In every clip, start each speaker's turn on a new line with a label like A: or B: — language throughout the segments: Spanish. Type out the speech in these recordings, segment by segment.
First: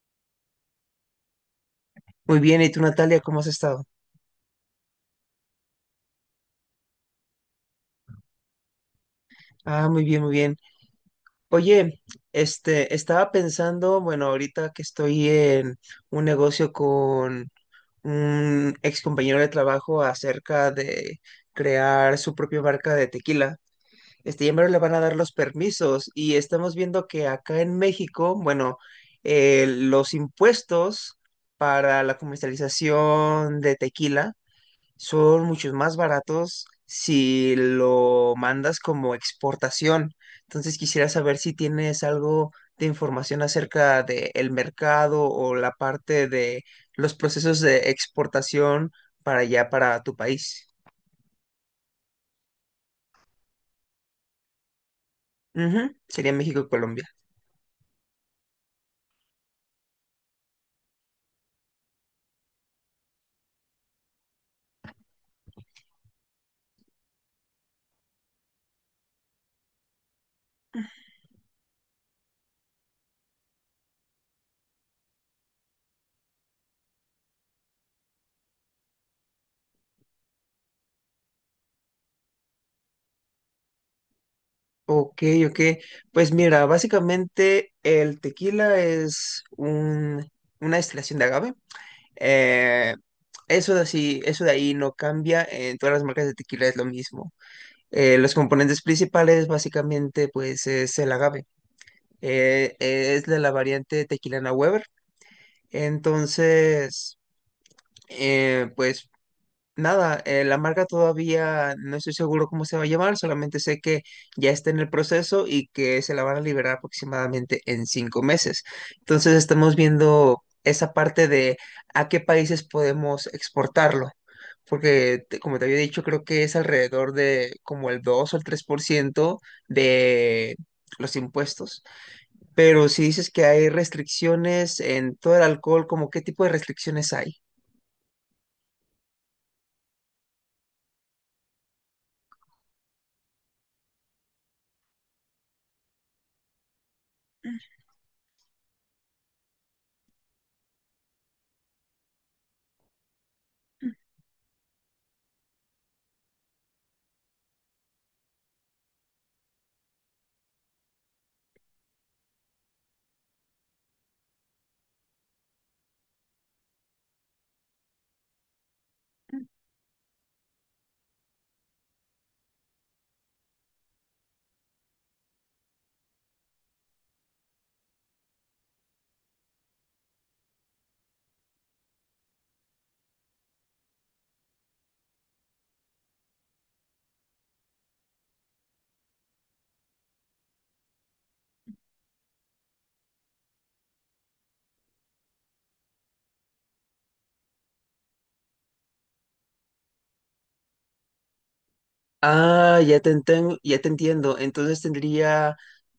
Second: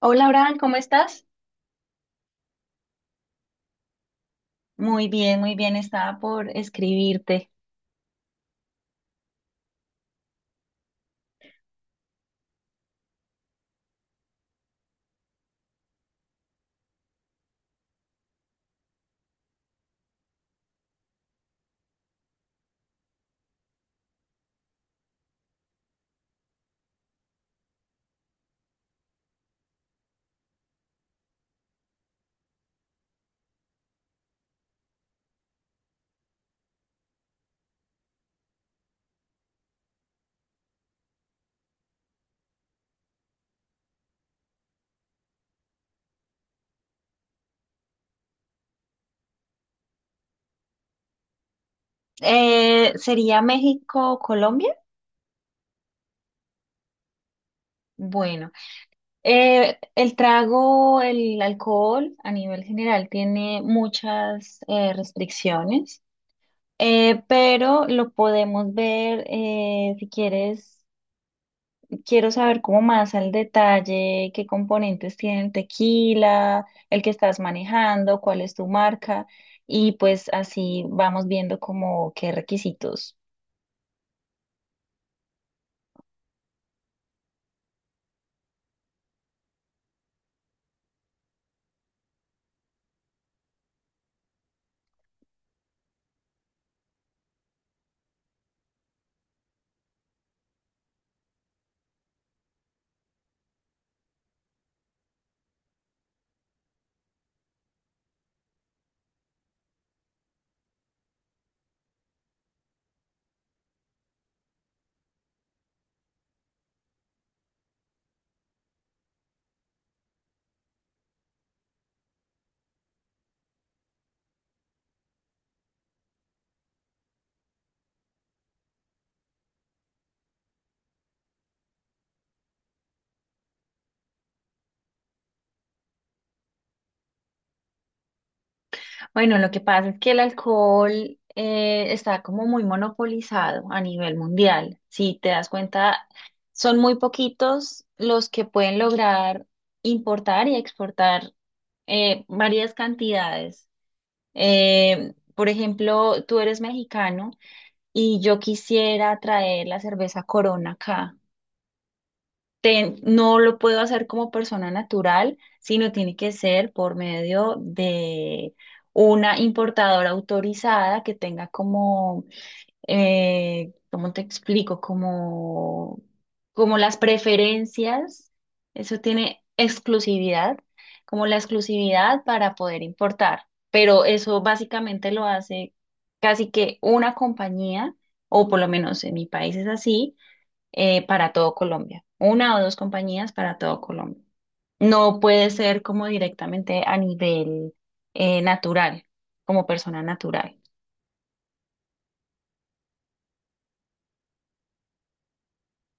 A: Hola, Abraham, ¿cómo estás?
B: Muy bien, ¿y tú, Natalia, cómo has estado?
A: Muy bien, estaba por escribirte.
B: Ah, muy bien, muy bien. Oye, estaba pensando, bueno, ahorita que estoy en un negocio con un ex compañero de trabajo acerca de crear su propia marca de tequila. Ya me le van a dar los permisos y estamos viendo que acá en México, bueno, los impuestos para la comercialización de tequila son muchos más baratos si lo mandas como exportación. Entonces quisiera saber si tienes algo de información acerca del mercado o la parte de los procesos de exportación para allá, para tu país.
A: ¿Sería México o Colombia?
B: Ujú, sería México y Colombia.
A: Bueno, el trago, el alcohol a nivel general tiene muchas restricciones, pero lo podemos ver si quieres. Quiero saber como más al detalle qué componentes tiene el tequila, el que estás manejando, cuál es tu marca y pues así vamos viendo como qué requisitos.
B: Ok, ok. Pues mira, básicamente el tequila una destilación de agave. Eh, eso de ahí no cambia, en todas las marcas de tequila es lo mismo. Los componentes principales básicamente pues es el agave. Es de la variante Tequilana Weber. Entonces, pues nada, la marca todavía no estoy seguro cómo se va a llamar, solamente sé que ya está en el proceso y que se la van a liberar aproximadamente en 5 meses. Entonces estamos viendo esa parte de a qué países podemos exportarlo porque como te había dicho, creo que es alrededor de como el 2 o el 3% de los impuestos. Pero si dices que hay restricciones en todo el alcohol, ¿como qué tipo de restricciones hay?
A: Bueno, lo que pasa es que el alcohol está como muy monopolizado a nivel mundial. Si te das cuenta, son muy poquitos los que pueden lograr importar y exportar varias cantidades. Por ejemplo, tú eres mexicano y yo quisiera traer la cerveza Corona acá. No lo puedo hacer como persona natural, sino tiene que ser por medio de una importadora autorizada que tenga como ¿cómo te explico? Como, como las preferencias, eso tiene exclusividad, como la exclusividad para poder importar, pero eso básicamente lo hace casi que una compañía, o por lo menos en mi país es así, para todo Colombia, una o dos compañías para todo Colombia. No puede ser como directamente a nivel natural, como persona natural.
B: Ah, ya te entiendo.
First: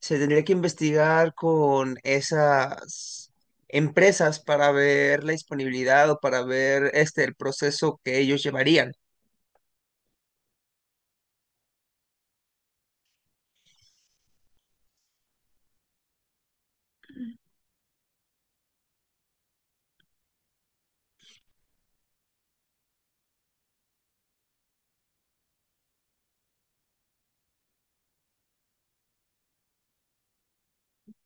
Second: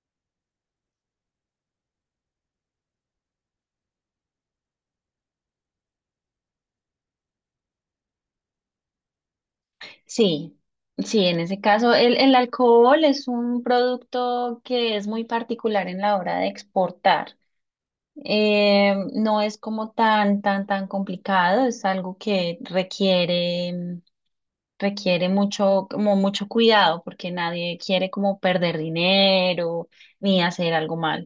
B: Se tendría que investigar con esas empresas para ver la disponibilidad o para ver este el proceso que ellos llevarían.
A: Sí, sí, en ese caso el alcohol es un producto que es muy particular en la hora de exportar. No es como tan, tan, tan complicado, es algo que requiere, mucho, como mucho cuidado porque nadie quiere como perder dinero ni hacer algo malo.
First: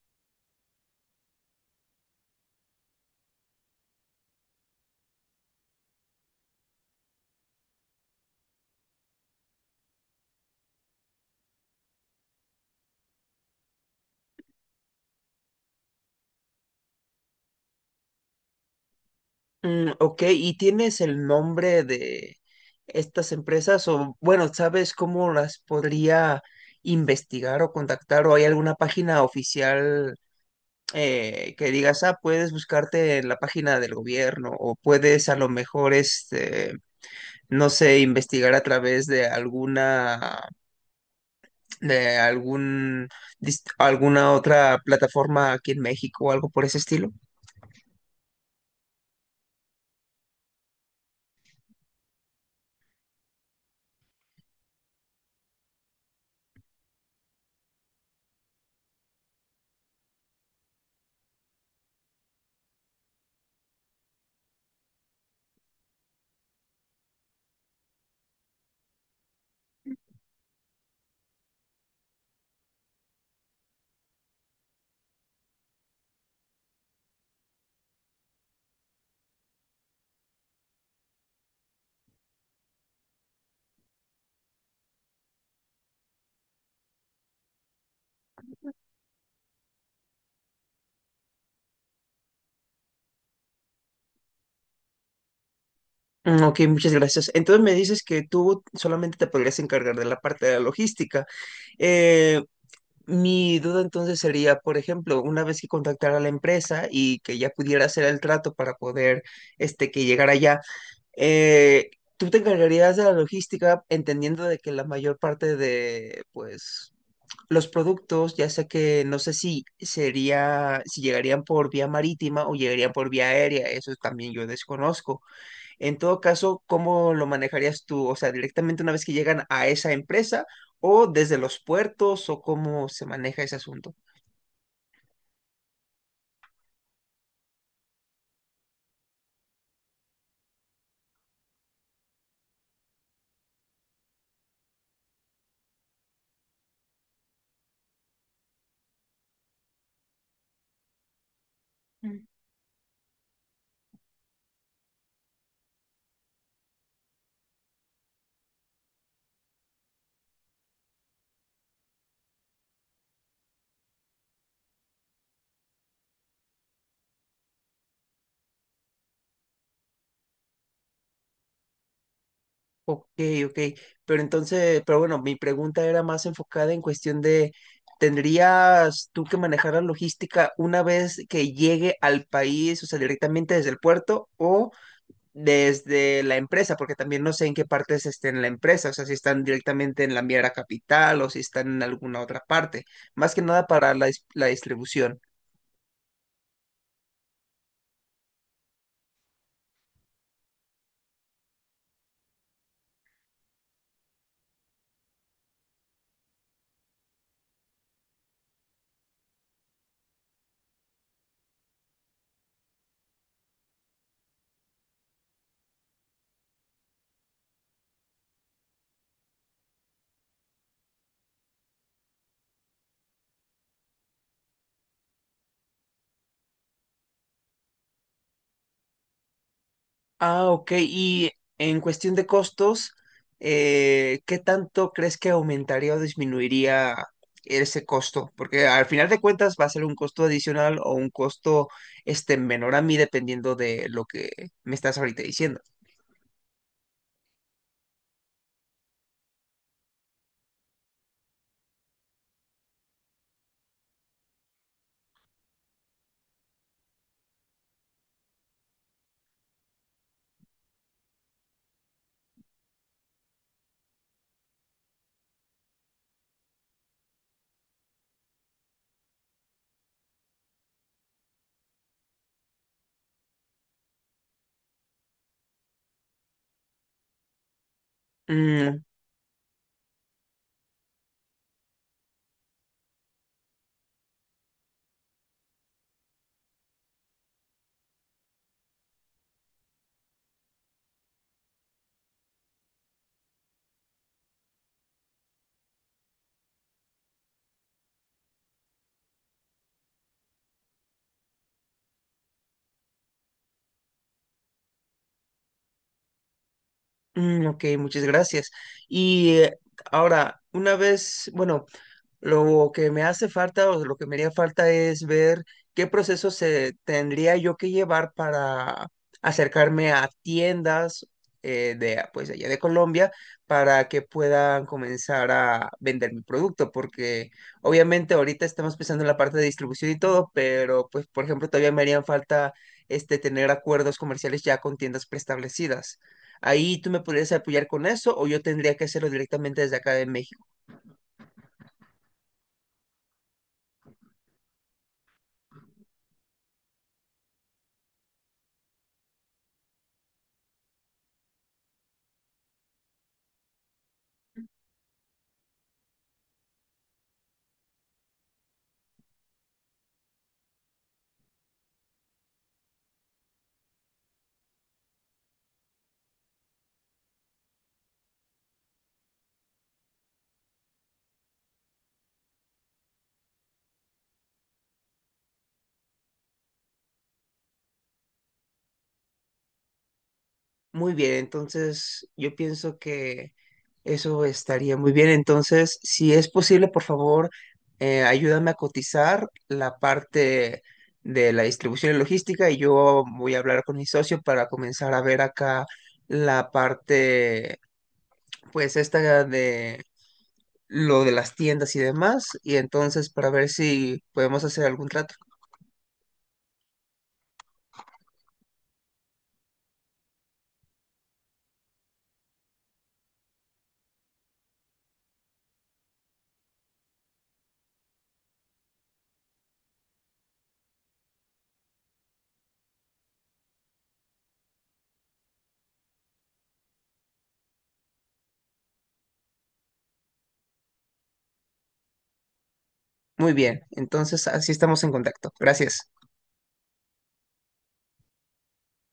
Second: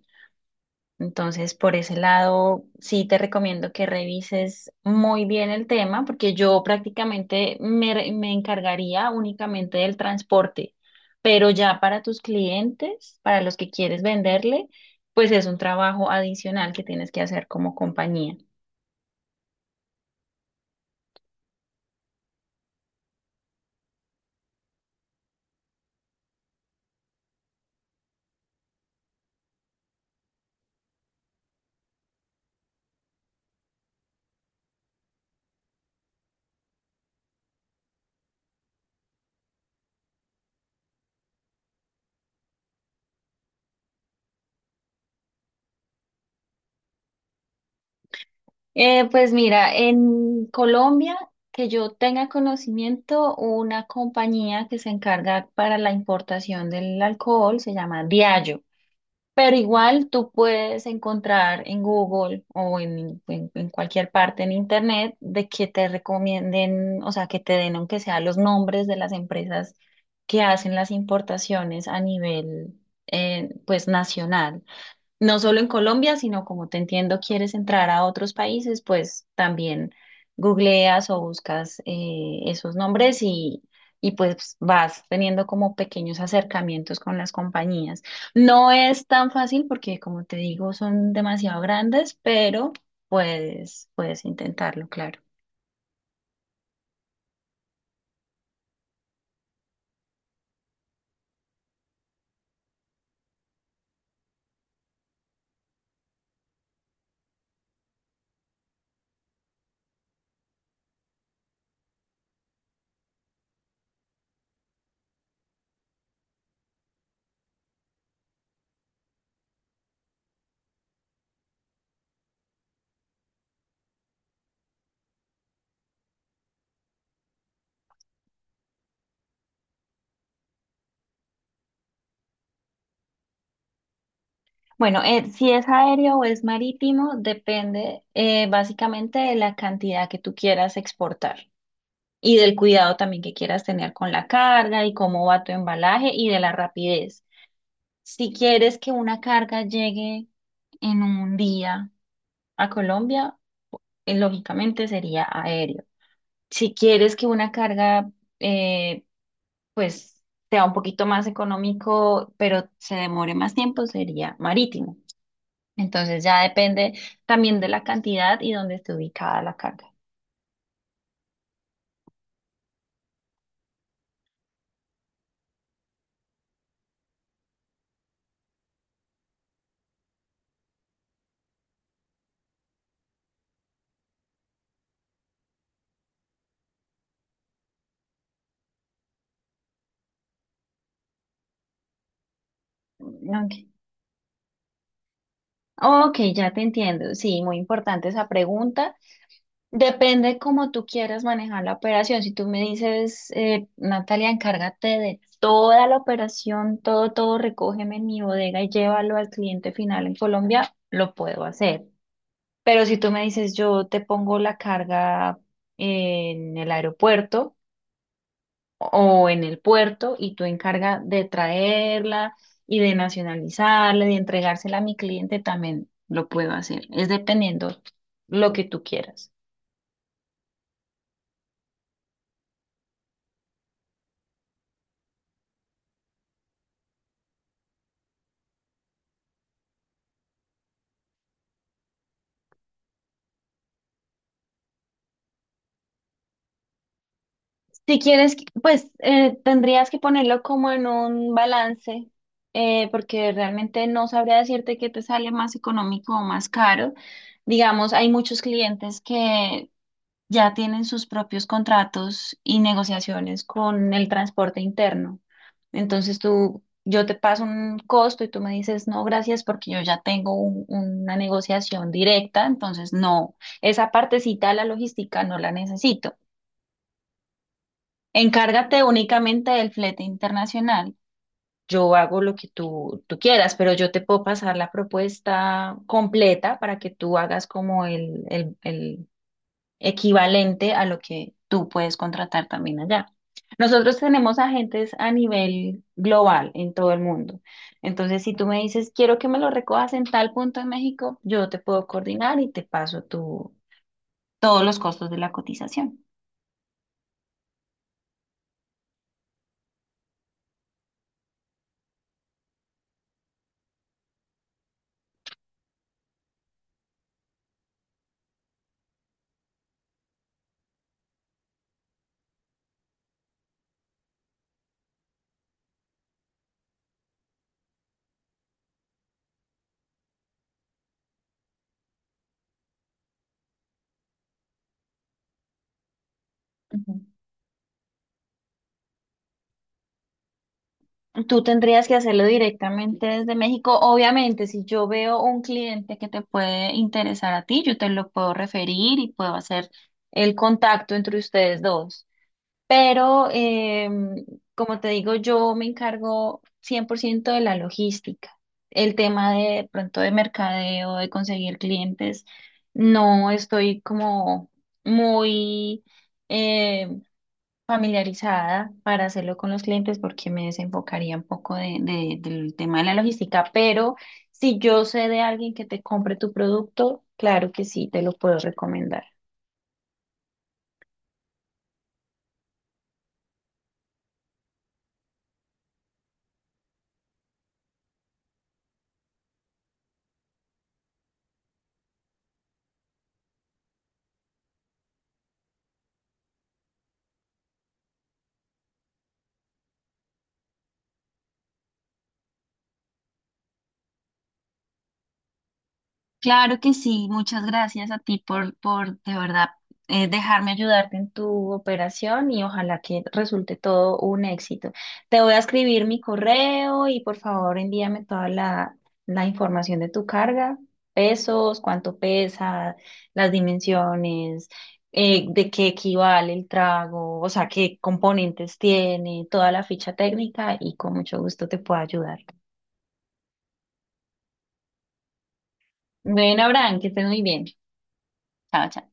A: Entonces, por ese lado, sí te recomiendo que revises muy bien el tema, porque yo prácticamente me encargaría únicamente del transporte, pero ya para tus clientes, para los que quieres venderle, pues es un trabajo adicional que tienes que hacer como compañía.
B: Mm, ok, ¿y tienes el nombre de estas empresas o, bueno, ¿sabes cómo las podría investigar o contactar o hay alguna página oficial que digas, ah, puedes buscarte en la página del gobierno o puedes a lo mejor, este, no sé, investigar a través de alguna, de algún, dis- alguna otra plataforma aquí en México o algo por ese estilo?
A: Pues mira, en Colombia, que yo tenga conocimiento, una compañía que se encarga para la importación del alcohol se llama Diageo. Pero igual tú puedes encontrar en Google o en cualquier parte en Internet de que te recomienden, o sea, que te den aunque sea los nombres de las empresas que hacen las importaciones a nivel, pues, nacional, no solo en Colombia, sino como te entiendo, quieres entrar a otros países, pues también googleas o buscas esos nombres y pues vas teniendo como pequeños acercamientos con las compañías. No es tan fácil porque, como te digo, son demasiado grandes, pero puedes intentarlo, claro.
B: Mm, ok, muchas gracias. Entonces me dices que tú solamente te podrías encargar de la parte de la logística. Eh, mi duda entonces sería, por ejemplo, una vez que contactara a la empresa y que ya pudiera hacer el trato para poder, este, que llegara allá, eh, ¿tú te encargarías de la logística entendiendo de que la mayor parte de, pues... Los productos, ya sea que no sé si sería, si llegarían por vía marítima o llegarían por vía aérea, eso también yo desconozco? En todo caso, ¿cómo lo manejarías tú? O sea, directamente una vez que llegan a esa empresa o desde los puertos o cómo se maneja ese asunto.
A: Bueno, si es aéreo o es marítimo, depende básicamente de la cantidad que tú quieras exportar, y del cuidado también que quieras tener con la carga y cómo va tu embalaje y de la rapidez. Si quieres que una carga llegue en un día a Colombia, lógicamente sería aéreo. Si quieres que una carga, eh, pues, sea un poquito más económico, pero se demore más tiempo, sería marítimo. Entonces ya depende también de la cantidad y dónde esté ubicada la carga.
B: Ok, ok. Pero entonces, pero bueno, mi pregunta era más enfocada en cuestión de, ¿tendrías tú que manejar la logística una vez que llegue al país, o sea, directamente desde el puerto o desde la empresa, porque también no sé en qué partes estén en la empresa, o sea, si están directamente en la Miera Capital o si están en alguna otra parte, más que
A: Ok,
B: nada para la distribución?
A: ok, ya te entiendo. Sí, muy importante esa pregunta. Depende cómo tú quieras manejar la operación. Si tú me dices, Natalia, encárgate de toda la operación, todo, todo, recógeme en mi bodega y llévalo al cliente final en Colombia, lo puedo hacer. Pero si tú me dices, yo te pongo la carga en el aeropuerto o en el puerto y tú encarga de traerla y de nacionalizarla, de entregársela a mi cliente, también lo puedo hacer. Es dependiendo lo que tú quieras.
B: Ah, ok, y en cuestión de costos, ¿qué tanto crees que aumentaría o disminuiría ese costo? Porque al final de cuentas va a ser un costo adicional o un costo este, menor a mí dependiendo de lo que me estás ahorita diciendo.
A: Si quieres, pues tendrías que ponerlo como en un balance, porque realmente no sabría decirte qué te sale más económico o más caro. Digamos, hay muchos clientes que ya tienen sus propios contratos y negociaciones con el transporte interno. Entonces tú, yo te paso un costo y tú me dices, no, gracias, porque yo ya tengo una negociación directa, entonces no, esa partecita de la logística no la necesito.
B: Mm.
A: Encárgate únicamente del flete internacional. Yo hago lo que tú quieras, pero yo te puedo pasar la propuesta completa para que tú hagas como el, el equivalente a lo que tú puedes contratar también allá. Nosotros tenemos agentes a nivel global en todo el mundo. Entonces, si tú me dices, quiero que me lo recojas en tal punto en México, yo te puedo coordinar y te paso todos los costos de la cotización.
B: Mm, ok, muchas gracias. Y ahora, una vez, bueno, lo que me hace falta o lo que me haría falta es ver qué proceso se tendría yo que llevar para acercarme a tiendas de, pues, allá de Colombia para que puedan comenzar a vender mi producto, porque obviamente ahorita estamos pensando en la parte de distribución y todo, pero pues por ejemplo todavía me harían falta este tener acuerdos comerciales ya con tiendas preestablecidas. Ahí tú
A: Ujú.
B: me podrías apoyar con eso o yo tendría que hacerlo directamente desde acá de México.
A: Tú tendrías que hacerlo directamente desde México. Obviamente, si yo veo un cliente que te puede interesar a ti, yo te lo puedo referir y puedo hacer el contacto entre ustedes dos. Pero, como te digo, yo me encargo 100% de la logística. El tema de pronto de mercadeo, de conseguir clientes, no estoy como muy eh, familiarizada para hacerlo con los clientes porque me desenfocaría un poco de, del tema de la logística, pero si yo sé de alguien que te compre tu producto, claro que sí, te lo puedo recomendar.
B: Muy bien, entonces yo pienso que eso estaría muy bien. Entonces, si es posible, por favor, ayúdame a cotizar la parte de la distribución y logística y yo voy a hablar con mi socio para comenzar a ver acá la parte, pues esta de lo de las tiendas y demás, y entonces para ver si podemos hacer algún trato.
A: Claro que sí, muchas gracias a ti por de verdad dejarme ayudarte en tu operación y ojalá que resulte todo un éxito. Te voy a escribir mi correo y por favor envíame toda la información de tu carga, pesos, cuánto pesa, las dimensiones, de qué equivale el trago, o sea, qué componentes tiene, toda la ficha técnica y con mucho gusto te puedo ayudar.
B: Muy bien, entonces así estamos en contacto. Gracias.
A: Bueno, Abraham, que estés muy bien. Chao, chao.